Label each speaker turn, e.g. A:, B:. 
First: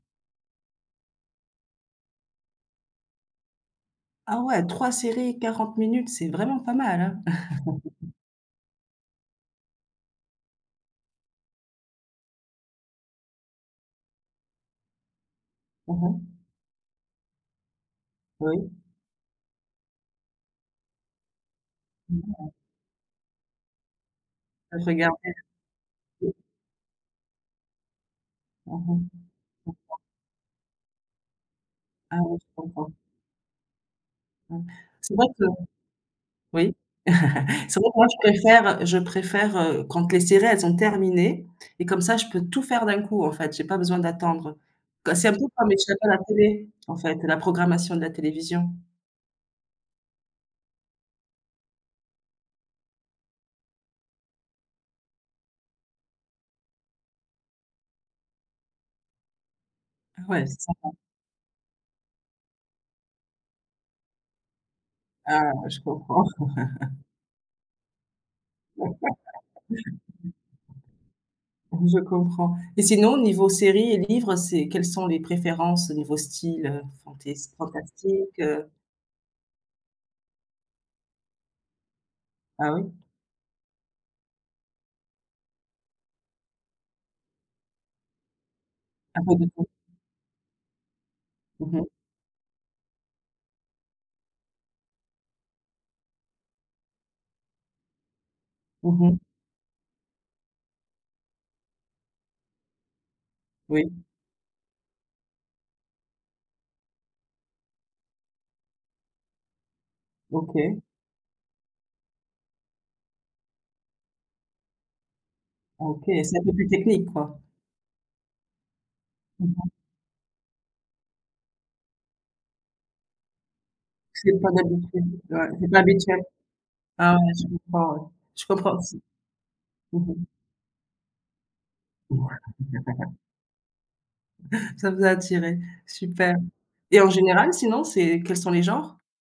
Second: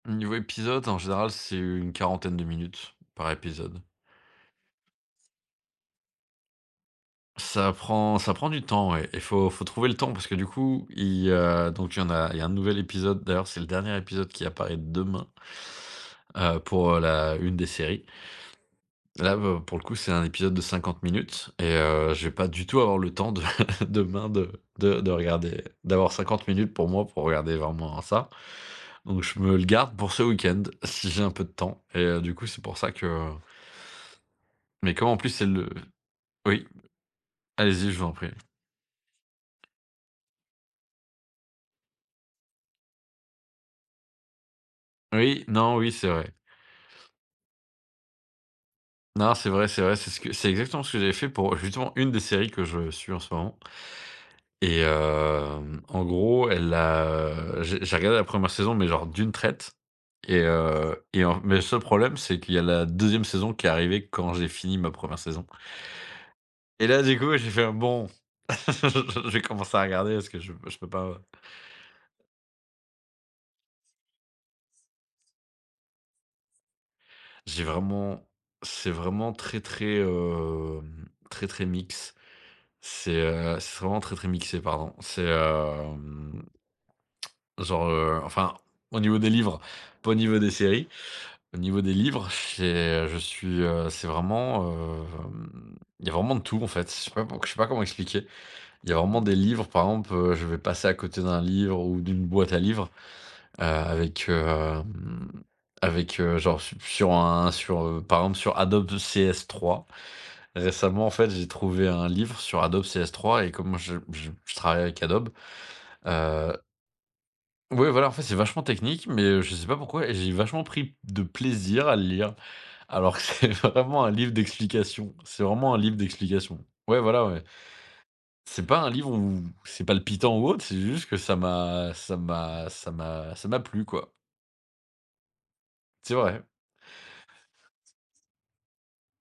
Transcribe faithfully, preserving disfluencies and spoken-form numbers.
A: Mmh niveau épisode en général, c'est une quarantaine de minutes par épisode.
B: Ah ouais, trois séries, quarante minutes, c'est vraiment pas mal hein.
A: Ça prend ça prend du temps ouais et faut faut trouver le temps parce que du coup il, heu, donc il y en a il y a un nouvel épisode, d'ailleurs c'est le dernier épisode qui apparaît demain
B: Mmh mh.
A: heu, pour, heu, la une des séries.
B: Oui.
A: Là bah, pour le coup c'est un épisode de cinquante minutes et
B: Je
A: heu, je vais pas
B: comprends.
A: du tout avoir le temps de demain de
B: Heu, j'ai
A: de
B: regardé.
A: de regarder, d'avoir
B: [unintelligible]
A: cinquante minutes pour moi pour regarder vraiment ça,
B: Mmh
A: donc je me le
B: mh.
A: garde
B: [unintelligible]
A: pour ce week-end si j'ai un peu de temps et
B: Ah
A: heu, du
B: oui, je
A: coup, c'est pour ça
B: comprends.
A: que, heu
B: Donc
A: mais comme
B: c'est
A: en
B: vrai
A: plus
B: que
A: c'est le oui.
B: oui. C'est vrai
A: Allez-y,
B: que
A: je vous
B: moi
A: en
B: je
A: prie.
B: préfère, heu, je préfère, heu, quand les séries elles sont terminées et comme ça je peux tout faire d'un coup, en fait, j'ai pas besoin d'attendre. [unintelligible] C'est un peu
A: Oui,
B: comme
A: non, oui
B: [unintelligible]
A: c'est
B: à la
A: vrai.
B: télé en fait, la programmation de la télévision.
A: Non, c'est vrai, c'est vrai, c'est ce que c'est exactement ce que j'avais fait pour, heu, justement une des séries que je suis en ce moment et hem, en gros elle a, heu, j'ai j'ai regardé la première saison mais genre d'une traite et
B: Ouais, c'est sympa.
A: heu et en mais le seul problème c'est qu'il y a la deuxième saison qui est arrivée quand j'ai fini ma première saison
B: Ah je comprends.
A: et là du coup j'ai fait un: «Bon, je vais commencer à regarder parce que je je peux pas, heu».
B: Je comprends et sinon au niveau séries et livres, heu, c'est, quelles sont les préférences au niveau style, heu, fantasy,
A: J'ai vraiment
B: fantastique, heu
A: c'est vraiment très, très, hem, très, très mix,
B: Ah oui?
A: c'est, heu, c'est vraiment très, très mixé pardon, c'est, hem, genre, heu, enfin au niveau des livres
B: [unintelligible]
A: pas au niveau des séries, au
B: Mmh
A: niveau
B: mh.
A: des livres, c'est, heu, je suis, heu, c'est vraiment, hem, il y a vraiment de tout en fait, je sais pas pou je sais pas comment expliquer. Il y a
B: Mmh
A: vraiment
B: mh.
A: des livres par exemple, heu, je vais passer à côté d'un livre ou d'une boîte à livres, heu,
B: Oui.
A: avec, hem, avec, heu, genre su sur un sur, heu, par exemple sur Adobe de CS3
B: OK.
A: récemment en fait, j'ai trouvé un livre sur Adobe CS3 et comme je je je travaille avec Adobe,
B: OK, c'est un peu
A: heu
B: plus technique quoi?
A: ouais voilà, en fait c'est vachement technique mais
B: Je
A: je sais
B: comprends.
A: pas pourquoi et j'ai vachement pris de plaisir à le lire, alors que c'est vraiment un livre
B: C'est pas
A: d'explications,
B: d'habitude,
A: c'est
B: ouais, c'est
A: vraiment un
B: pas
A: livre
B: habituel.
A: d'explications. Ouais,
B: Ah
A: voilà
B: ouais,
A: ouais.
B: je comprends ouais, je
A: C'est
B: comprends
A: pas un
B: aussi.
A: livre où c'est
B: Mmh mh.
A: palpitant ou autre, c'est juste que ça m'a ça m'a ça m'a ça m'a plu quoi
B: Ça vous a attiré?
A: C'est
B: Super
A: vrai.
B: et en général, sinon c'est quels sont les genres?